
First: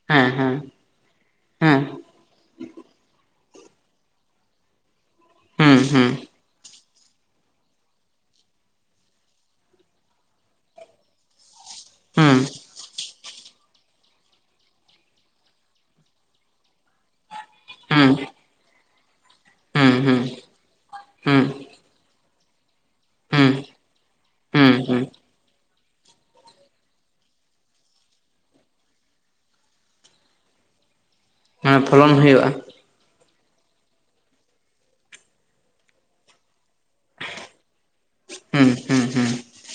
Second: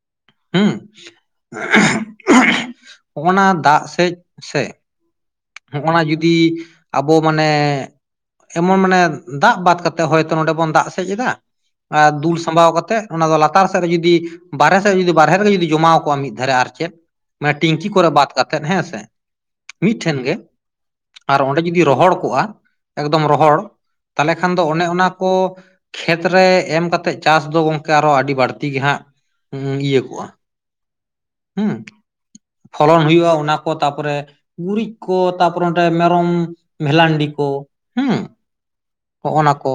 ᱦᱮᱸ ᱦᱮᱸ ᱦᱮᱸ ᱦᱚᱸᱜᱱᱟ ᱫᱟᱜᱽ ᱥᱮᱡ ᱥᱮ ᱦᱩᱸ ᱦᱚᱸᱜᱱᱟ ᱦᱩᱸ ᱡᱩᱫᱤ ᱟᱵᱚ ᱢᱟᱱᱮ ᱮᱢᱚᱱ ᱢᱟᱱᱮ ᱫᱟᱜᱽ ᱵᱟᱫ ᱠᱟᱛᱮᱫ ᱦᱚᱭᱛᱚ ᱱᱚᱰᱮ ᱵᱚᱱ ᱫᱟᱜᱽ ᱥᱮᱡ ᱮᱫᱟ ᱟᱨ ᱦᱩᱸ ᱫᱩᱞ ᱥᱟᱢᱵᱟᱣ ᱠᱟᱛᱮᱜ ᱚᱱᱟ ᱫᱚ ᱞᱟᱛᱟᱨ ᱥᱮᱫ ᱨᱮ ᱡᱩᱫᱤ ᱵᱟᱨᱦᱮ ᱥᱮᱫ ᱨᱮ ᱡᱩᱫᱤ ᱵᱟᱦᱨᱮ ᱨᱮᱜᱮ ᱡᱩᱫᱤ ᱡᱚᱢᱟᱣ ᱠᱚᱜ-ᱟ ᱢᱤᱫ ᱫᱷᱟᱨᱮ ᱟᱨ ᱪᱮᱫ ᱢᱟᱱᱮ ᱴᱤᱝᱠᱤ ᱠᱚᱨᱮ ᱦᱩᱸ ᱵᱟᱫ ᱠᱟᱛᱮᱫ ᱦᱮᱸ ᱥᱮ ᱦᱩᱸ ᱦᱩᱸ ᱢᱤᱫᱴᱷᱮᱱ ᱦᱩᱸ ᱜᱮ, ᱟᱨ ᱚᱸᱰᱮ ᱡᱩᱫᱤ ᱨᱚᱦᱚᱲ ᱠᱚᱜ-ᱟ ᱮᱠᱫᱚᱢ ᱨᱚᱦᱚᱲ ᱛᱟᱦᱞᱮ ᱠᱷᱟᱱ ᱦᱩᱸ ᱫᱚ ᱦᱩᱸ ᱚᱱᱮ ᱦᱩᱸ ᱚᱱᱟ ᱠᱚ ᱠᱷᱮᱛᱨᱮ ᱮᱢ ᱠᱟᱛᱮᱜ ᱪᱟᱥ ᱫᱚ ᱜᱚᱝᱠᱮ ᱟᱨᱚ ᱟᱹᱰᱤ ᱵᱟᱹᱲᱛᱤ ᱜᱮ ᱦᱟᱸᱜ ᱤᱭᱟᱹ ᱠᱚᱜ-ᱟ᱾ ᱦᱮ ᱯᱷᱚᱞᱚᱱ ᱦᱩᱭᱩᱜ-ᱟ᱾ ᱯᱷᱚᱞᱚᱱ ᱦᱩᱭᱩᱜ-ᱟ ᱚᱱᱟ ᱠᱚ ᱛᱟᱯᱚᱨᱮ ᱜᱩᱨᱤᱡ ᱠᱚ ᱛᱟᱯᱚᱨᱮ ᱚᱸᱰᱮ ᱢᱮᱨᱚᱢ ᱵᱷᱮᱞᱟᱱᱰᱤ ᱠᱚ ᱦᱩᱸ ᱦᱩᱸ ᱦᱩᱸ ᱦᱩᱸ ᱦᱚᱜ-ᱚ ᱱᱟ ᱠᱚ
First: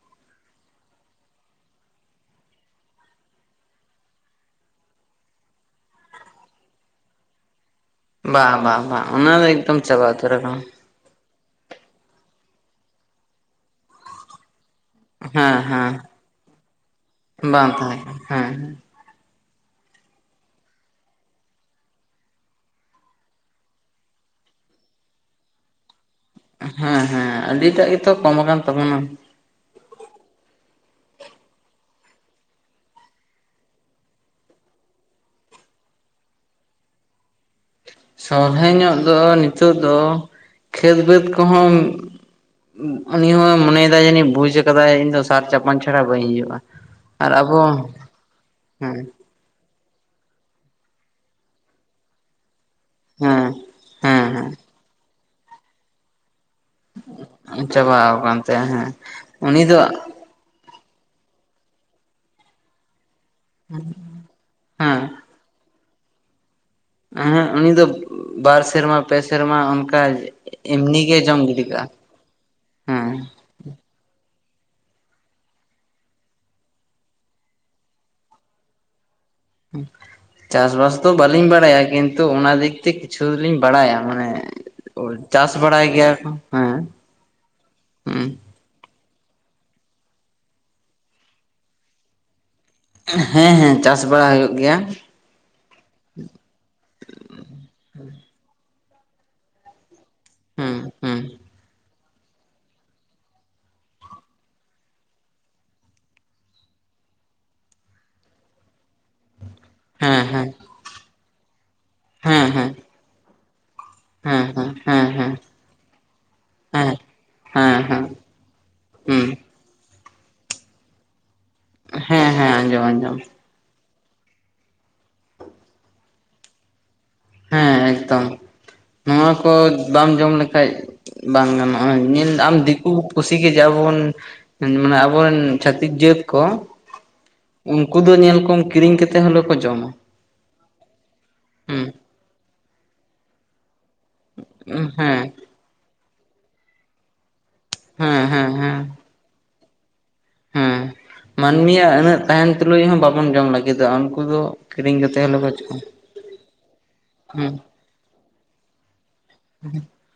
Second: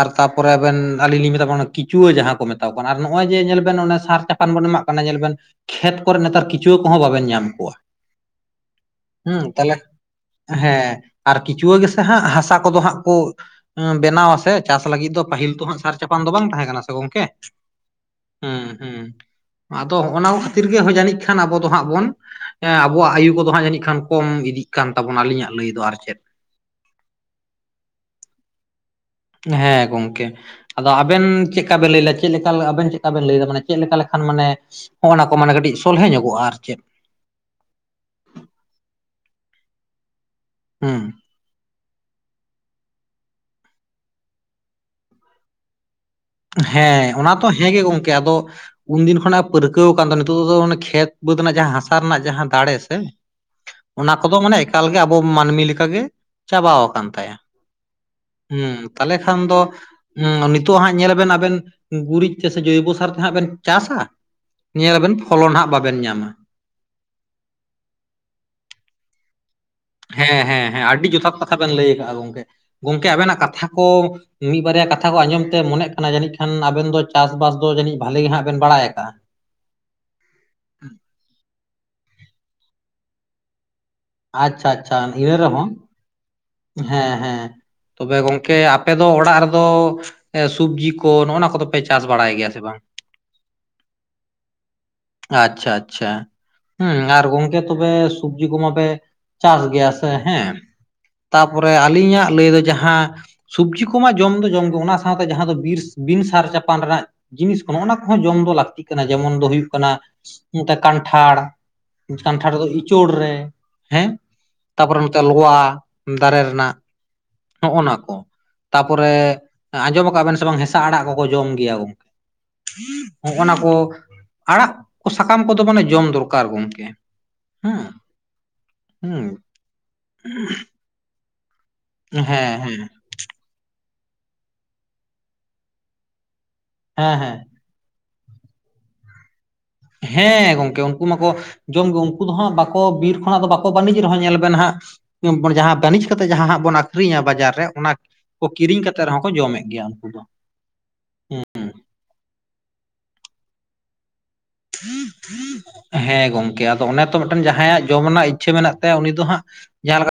ᱟᱨ ᱛᱟᱯᱚᱨᱮ ᱟᱵᱮᱱ ᱟᱞᱤᱧ ᱞᱤᱧ ᱢᱮᱛᱟ ᱵᱱᱟ ᱠᱤᱪᱩᱣᱟᱹ ᱡᱟᱦᱟᱸ ᱠᱚ ᱢᱮᱛᱟ ᱠᱚ ᱠᱟᱱᱟ ᱟᱨ ᱱᱚᱜ-ᱚᱭ ᱡᱮ ᱧᱮᱞ ᱵᱮᱱ ᱥᱟᱨ ᱪᱟᱯ ᱯᱟᱱ ᱵᱚᱱ ᱮᱢᱟᱜ ᱠᱟᱱᱟ ᱧᱮᱞ ᱵᱮᱱ ᱠᱷᱮᱛ ᱠᱚᱨᱮ ᱱᱮᱛᱟᱨ ᱠᱤᱪᱩᱣᱟᱹ ᱠᱚᱦᱚᱸ ᱵᱟᱵᱮᱱ ᱧᱟᱢ ᱠᱚᱣᱟ᱾ ᱵᱟ ᱵᱟ ᱵᱟ ᱚᱱᱟ ᱦᱩᱸ ᱫᱚ ᱛᱟᱦᱚᱞᱮ ᱮᱠᱫᱚᱢ ᱪᱟᱵᱟ ᱩᱛᱟᱹᱨ ᱟᱠᱟᱱᱟ᱾ ᱦᱮᱸ ᱟᱨ ᱠᱤᱪᱩᱣᱟᱹ ᱜᱮᱥᱮ ᱦᱟᱸᱜ ᱦᱟᱥᱟ ᱠᱚᱫᱚ ᱦᱟᱸᱜ ᱠᱚ ᱵᱮᱱᱟᱣᱟ ᱥᱮ᱾ ᱪᱟᱥ ᱞᱟᱹᱜᱤᱫ ᱫᱚ ᱯᱟᱹᱦᱤᱞ ᱦᱮᱸ ᱛᱚ ᱦᱟᱸᱜ ᱥᱟᱨ ᱦᱮᱸ ᱪᱟᱯᱟᱱ ᱫᱚ ᱵᱟᱝ ᱛᱟᱦᱮᱸ ᱠᱟᱱᱟ ᱥᱮ ᱜᱚᱝᱠᱮ ᱵᱟᱝ ᱛᱟᱦᱮᱸ ᱠᱟᱱᱟ ᱦᱮᱸ ᱦᱮᱸ ᱦᱩᱸ ᱦᱩᱸ ᱟᱫᱚ ᱦᱚᱜᱚᱱᱟ ᱠᱷᱟᱹᱛᱤᱨ ᱜᱮ ᱦᱚᱭ ᱡᱟᱹᱱᱤᱡ ᱠᱷᱟᱱ ᱟᱵᱚ ᱫᱚ ᱦᱟᱸᱜ ᱵᱚᱱ ᱮ ᱟᱵᱚᱣᱟᱜ ᱟᱭᱩ ᱠᱚᱫᱚ ᱦᱟᱸᱜ ᱡᱟᱹᱱᱤᱡ ᱠᱷᱟᱱ ᱠᱚᱢ ᱤᱫᱤᱜ ᱠᱟᱱ ᱛᱟᱵᱚᱱᱟ ᱟᱹᱞᱤᱧᱟᱜ ᱞᱟᱹᱭ ᱫᱚ ᱟᱨ ᱪᱮᱫ᱾ ᱦᱮᱸ ᱦᱮᱸ ᱟᱹᱰᱤᱴᱟᱜ ᱜᱮᱛᱚ ᱠᱚᱢ ᱟᱠᱟᱱ ᱛᱟᱵᱚᱱᱟ᱾ ᱦᱮᱸ ᱜᱚᱝᱠᱮ ᱟᱫᱚ ᱟᱵᱮᱱ ᱪᱮᱜ ᱠᱟ ᱵᱮᱱ ᱞᱟᱹᱭ ᱞᱮ ᱟ ᱪᱮᱫ ᱞᱮᱠᱟ ᱟᱵᱮᱱ ᱪᱮᱫ ᱞᱮᱠᱟ ᱵᱮᱱ ᱞᱟᱹᱭᱟ ᱢᱟᱱᱮ ᱪᱮᱫ ᱞᱮᱠᱟ ᱞᱮᱠᱷᱟᱱ ᱢᱟᱱᱮ ᱦᱚᱜᱚᱱᱟ ᱠᱚ ᱢᱟᱱᱮ ᱠᱟᱹᱴᱤᱡ ᱥᱚᱞᱦᱮ ᱧᱚᱜᱚᱜ-ᱟ ᱟᱨ ᱪᱮᱫ ᱥᱚᱞᱦᱮ ᱧᱚᱜ ᱫᱚ ᱱᱤᱛᱚᱜ ᱫᱚ ᱠᱷᱮᱛ ᱦᱩᱸ ᱵᱟᱹᱫᱽ ᱠᱚᱦᱚᱸ ᱩᱱᱤᱦᱚᱸᱭ ᱢᱚᱱᱮᱭ ᱫᱟᱭ ᱡᱟᱹᱱᱤᱡ ᱵᱩᱡ ᱟᱠᱟᱫᱟᱭ ᱤᱧ ᱫᱚ ᱥᱟᱨ ᱪᱟᱯᱟᱱ ᱪᱷᱟᱲᱟ ᱵᱟᱹᱧ ᱦᱩᱭᱩᱜ ᱦᱮᱸ ᱚᱱᱟ ᱛᱚ ᱦᱮᱸ ᱜᱮ ᱜᱚᱝᱠᱮ ᱟᱫᱚ ᱦᱮᱸ ᱩᱱᱫᱤᱱ ᱠᱷᱚᱱᱟᱜ ᱯᱟᱹᱨᱠᱟᱹᱣ ᱠᱟᱱ ᱫᱚ ᱱᱤᱛᱚᱜ ᱫᱚ ᱚᱱᱮ ᱠᱷᱮᱛ ᱵᱟᱹᱫᱽ ᱨᱮᱱᱟᱜ ᱡᱟᱦᱟᱸ ᱦᱟᱥᱟ ᱨᱮᱱᱟᱜ ᱡᱟᱦᱟᱸ ᱫᱟᱲᱮᱥ ᱮ ᱦᱮᱸ ᱚᱱᱟ ᱠᱚᱫᱚ ᱦᱮᱸ ᱢᱟᱱᱮ ᱮᱠᱟᱞᱜᱮ ᱟᱵᱚ ᱢᱟᱱᱢᱤ ᱞᱮᱠᱟ ᱜᱮ ᱪᱟᱵᱟᱣ ᱟᱠᱟᱱ ᱛᱟᱭᱟ᱾ ᱪᱟᱵᱟᱣ ᱠᱟᱱ ᱛᱟᱭᱟ ᱦᱮᱸ ᱦᱩᱸ ᱛᱟᱦᱚᱞᱮ ᱠᱷᱟᱱ ᱩᱱᱤ ᱫᱚ ᱱᱤᱛᱚᱜ ᱦᱟᱸᱜ ᱧᱮᱞ ᱵᱮᱱ ᱟᱵᱮᱱ ᱜᱩᱨᱤᱡ ᱛᱮ ᱥᱮ ᱡᱚᱭᱵᱚ ᱥᱟᱨ ᱛᱮ ᱦᱟᱸᱜ ᱵᱮᱱ ᱪᱟᱥᱟ ᱦᱮᱸ ᱧᱮᱞᱟᱵᱮᱱ ᱯᱷᱚᱞᱚᱱ ᱦᱟᱸᱜ ᱵᱟᱵᱮᱱ ᱧᱟᱢᱟ᱾ ᱮᱦᱮᱜ ᱩᱱᱤ ᱫᱚ ᱵᱟᱨ ᱥᱮᱨᱢᱟ ᱯᱮ ᱥᱮᱨᱢᱟ ᱚᱱᱠ ᱦᱮᱸ ᱦᱮᱸ ᱦᱮᱸ ᱟᱹᱰᱤ ᱡᱚᱛᱷᱟᱛ ᱠᱟᱛᱷᱟ ᱵᱮᱱ ᱞᱟᱹᱭ ᱟᱠᱟᱜ-ᱟ ᱜᱚᱝᱠᱮ, ᱜᱚᱝᱠᱮ ᱦᱮᱸ ᱟᱵᱮᱱᱟᱜ ᱠᱟᱛᱷᱟ ᱠᱚ ᱢᱤᱫ ᱵᱟᱨᱭᱟ ᱠᱟᱛᱷᱟ ᱠᱚ ᱟᱸᱡᱚᱢ ᱛᱮ ᱢᱚᱱᱮᱜ ᱠᱟᱱᱟ ᱡᱟᱹᱱᱤᱡ ᱠᱷᱟᱱ ᱟᱵᱮᱱ ᱫᱚ ᱪᱟᱥ-ᱵᱟᱥ ᱫᱚ ᱡᱟᱹᱱᱤᱡ ᱵᱷᱟᱞᱤ ᱜᱮ ᱦᱟᱸᱜ ᱵᱮᱱ ᱵᱟᱲᱟᱭ ᱟᱠᱟᱜ-ᱟ᱾ ᱪᱟᱥᱵᱟᱥ ᱫᱚ ᱵᱟᱞᱤᱧ ᱵᱟᱲᱟᱭᱟ ᱠᱤᱱᱛᱩ ᱚᱱᱟ ᱫᱤᱠ ᱛᱮ ᱠᱤᱪᱷᱩ ᱫᱩᱞᱤᱧ ᱵᱟᱲᱟᱭᱟ ᱦᱮᱸ ᱟᱪᱪᱷᱟ ᱟᱪᱪᱷᱟ ᱚᱭ ᱤᱱᱟᱹ ᱪᱟᱥ ᱨᱮᱦᱚᱸ ᱵᱟᱲᱟᱭ ᱜᱮᱭᱟ ᱠᱚ ᱦᱮᱸ ᱦᱮᱸ ᱛᱚᱵᱮ ᱦᱩᱸ ᱜᱚᱝᱠᱮ ᱟᱯ ᱟᱯᱮ ᱫᱚ ᱚᱲᱟᱜ ᱨᱮᱫᱚ ᱥᱩᱵᱽᱡᱤ ᱠᱚ ᱱᱚᱜᱚ ᱱᱟ ᱠᱚᱫᱚ ᱯᱮ ᱪᱟᱥ ᱵᱟᱲᱟᱭ ᱜᱮᱭᱟ ᱥᱮ ᱵᱟᱝ? ᱦᱮᱸ ᱦᱮᱸ ᱪᱟᱥ ᱵᱟᱲᱟ ᱦᱩᱭᱩᱜ ᱜᱮᱭᱟ᱾ ᱟᱪᱪᱷᱟ ᱟᱪᱪᱷᱟ ᱦᱮᱸ ᱟᱨ ᱜᱚᱝᱠᱮ ᱛᱚᱵᱮ ᱥᱩᱵᱡᱤ ᱠᱚᱢᱟ ᱯᱮ ᱪᱟᱥ ᱜᱮᱭᱟ ᱥᱮ ᱦᱮᱸ? ᱦᱩᱸ ᱦᱩᱸ ᱛᱟᱨᱯᱚᱨᱮ ᱟᱹᱞᱤᱧᱟᱜ ᱞᱟᱹᱭ ᱫᱚ ᱡᱟᱦᱟᱸ ᱥᱩᱵᱽᱯᱡᱤ ᱠᱚᱢᱟ ᱡᱚᱢ ᱫᱚ ᱡᱚᱢ ᱜᱮ ᱚᱱᱟ ᱥᱟᱶᱛᱮ ᱡᱟᱦᱟᱸ ᱫᱚ ᱵᱤᱨ ᱵᱤᱱ ᱥᱟᱨ ᱪᱟᱯᱟᱱ ᱨᱮᱱᱟᱜ ᱡᱤᱱᱤᱥ ᱠᱚ ᱱᱚᱜᱚ ᱱᱟ ᱠᱚᱦᱚᱸ ᱡᱚᱢ ᱫᱚ ᱞᱟᱹᱠᱛᱤᱜ ᱠᱟᱱᱟ ᱡᱮᱢᱚᱱ ᱫᱚ ᱦᱩᱭᱩᱜ ᱠᱟᱱᱟ ᱦᱮᱸ ᱦᱮᱸ ᱱᱚᱛᱮ ᱠᱟᱱᱴᱷᱟᱲ ᱦᱮᱸ ᱠᱟᱱᱴᱷᱟᱲ ᱨᱮ ᱫᱚ ᱦᱮᱸ ᱤᱪᱚᱲ ᱨᱮ, ᱦᱮᱸ ᱦᱮᱸ ᱛᱟᱯᱚᱨᱮ ᱦᱮᱸ ᱱᱚᱛᱮ ᱞᱚᱣᱟ, ᱫᱟᱨᱮ ᱨᱮᱱᱟᱜ ᱦᱮᱸ ᱦᱮᱸ ᱦᱮᱸ ᱱᱚᱜᱚ ᱱᱚᱣᱟ ᱦᱮᱸ ᱠᱚ ᱛᱟᱯᱚᱨᱮ ᱦᱩᱸ ᱟᱸᱡᱚᱢ ᱟᱠᱟᱜ ᱵᱮᱱ ᱦᱮᱥᱮ ᱵᱟᱝ ᱦᱮᱥ ᱦᱛᱟ ᱟᱲᱟᱜ ᱠᱚᱠᱚ ᱡᱚᱢ ᱜᱮᱭᱟ ᱜᱚᱝᱠᱮ᱾ ᱦᱮᱸ ᱦᱮᱸ ᱟᱸᱡᱚᱢ ᱟᱸᱡᱚᱢ ᱱᱚᱜᱚ ᱱᱟ ᱠᱚ ᱟᱲᱟᱜ ᱠᱚ ᱥᱟᱠᱟᱢ ᱠᱚᱫᱚ ᱢᱟᱱᱮ ᱡᱚᱢ ᱫᱚᱨᱠᱟᱨ ᱜᱚᱝᱠᱮ᱾ ᱦᱮᱸ ᱮᱠᱫᱚᱢ, ᱦᱮᱸ ᱱᱚᱣᱟ ᱠᱚ ᱵᱟᱢ ᱡᱚᱢ ᱞᱮᱠᱷᱟᱡ ᱵᱟᱝ ᱜᱟᱱᱚᱜᱼᱟ, ᱦᱮᱸ ᱧᱮᱞ ᱟᱢ ᱦᱮᱸ ᱫᱤᱠᱩ ᱯᱩᱥᱤ ᱜᱮ ᱡᱟ ᱵᱚᱱ, ᱢᱟᱱᱮ ᱟᱵᱚᱨᱮᱱ ᱪᱷᱟᱹᱛᱤᱠ ᱡᱟᱹᱛ ᱠᱚ ᱦᱮᱸ ᱦᱮᱸ᱾ ᱩᱱᱠᱩ ᱫᱚ ᱧᱮᱞ ᱠᱚᱢ ᱠᱤᱨᱤᱧ ᱠᱟᱛᱮᱫ ᱦᱚᱞᱮ ᱠᱚ ᱡᱚᱢᱟ᱾ ᱦᱮᱸ ᱜᱚᱝᱠᱮ ᱩᱱᱠᱩ ᱢᱟᱠᱚ ᱦᱩᱸ ᱡᱚᱢ ᱜᱮ, ᱩᱱᱠᱩ ᱫᱚ ᱦᱟᱸᱜ ᱵᱟᱠᱚ ᱵᱤᱨ ᱠᱷᱚᱱᱟᱜ ᱫᱚ ᱵᱟᱠᱚ ᱵᱟᱠᱳ ᱵᱟᱱᱤᱡᱽ ᱨᱮᱦᱚᱸ ᱧᱮᱞ ᱵᱮᱱ ᱦᱟᱸᱜ, ᱦᱮᱸ ᱦᱮᱸ ᱮᱨᱯᱚᱨ ᱡᱟᱦᱟᱸ ᱵᱟᱹᱱᱤᱡ ᱠᱟᱛᱮᱜ ᱡᱟᱦᱟᱸ ᱦᱟᱸᱜ ᱵᱚᱱ ᱟᱠᱷᱨᱤᱧᱟ ᱵᱟᱡᱟᱨ ᱨᱮ ᱚᱱᱟ ᱠᱚ ᱦᱮᱸ ᱠᱤᱨᱤᱧ ᱦᱮᱸ ᱠᱟᱛᱮᱜ ᱨᱮᱦᱚᱸ ᱠᱚ ᱡᱚᱢᱮᱫ ᱜᱮᱭᱟ᱾ ᱦᱮᱸ, ᱢᱟᱹᱱᱢᱤᱭᱼᱟᱜ ᱩᱱᱟᱹᱜ ᱛᱟᱦᱮᱱ ᱛᱩᱞᱩᱡ ᱦᱚᱸ ᱵᱟᱵᱚᱱ ᱡᱚᱢ ᱞᱟᱹᱜᱤᱫᱚᱼᱟ ᱩᱱᱠᱩ ᱫᱚ ᱠᱤᱨᱤᱧ ᱠᱟᱛᱮᱫ ᱦᱚᱞᱮ ᱠᱚ ᱡᱚᱢ᱾ ᱦᱮᱸ ᱜᱚᱝᱠᱮ, ᱟᱫᱚ ᱚᱱᱮ ᱛᱚ ᱢᱤᱫᱴᱮᱱ ᱡᱟᱸᱦᱟᱭᱟᱜ ᱡᱚᱢ ᱨᱮᱱᱟᱜ ᱤᱪᱪᱷᱟᱹ ᱢᱮᱱᱟᱜ ᱛᱟᱭᱟ ᱩᱱᱤ ᱫᱚ ᱦᱟᱸᱜ ᱡᱟᱸᱦᱟ ᱞᱮᱠᱟ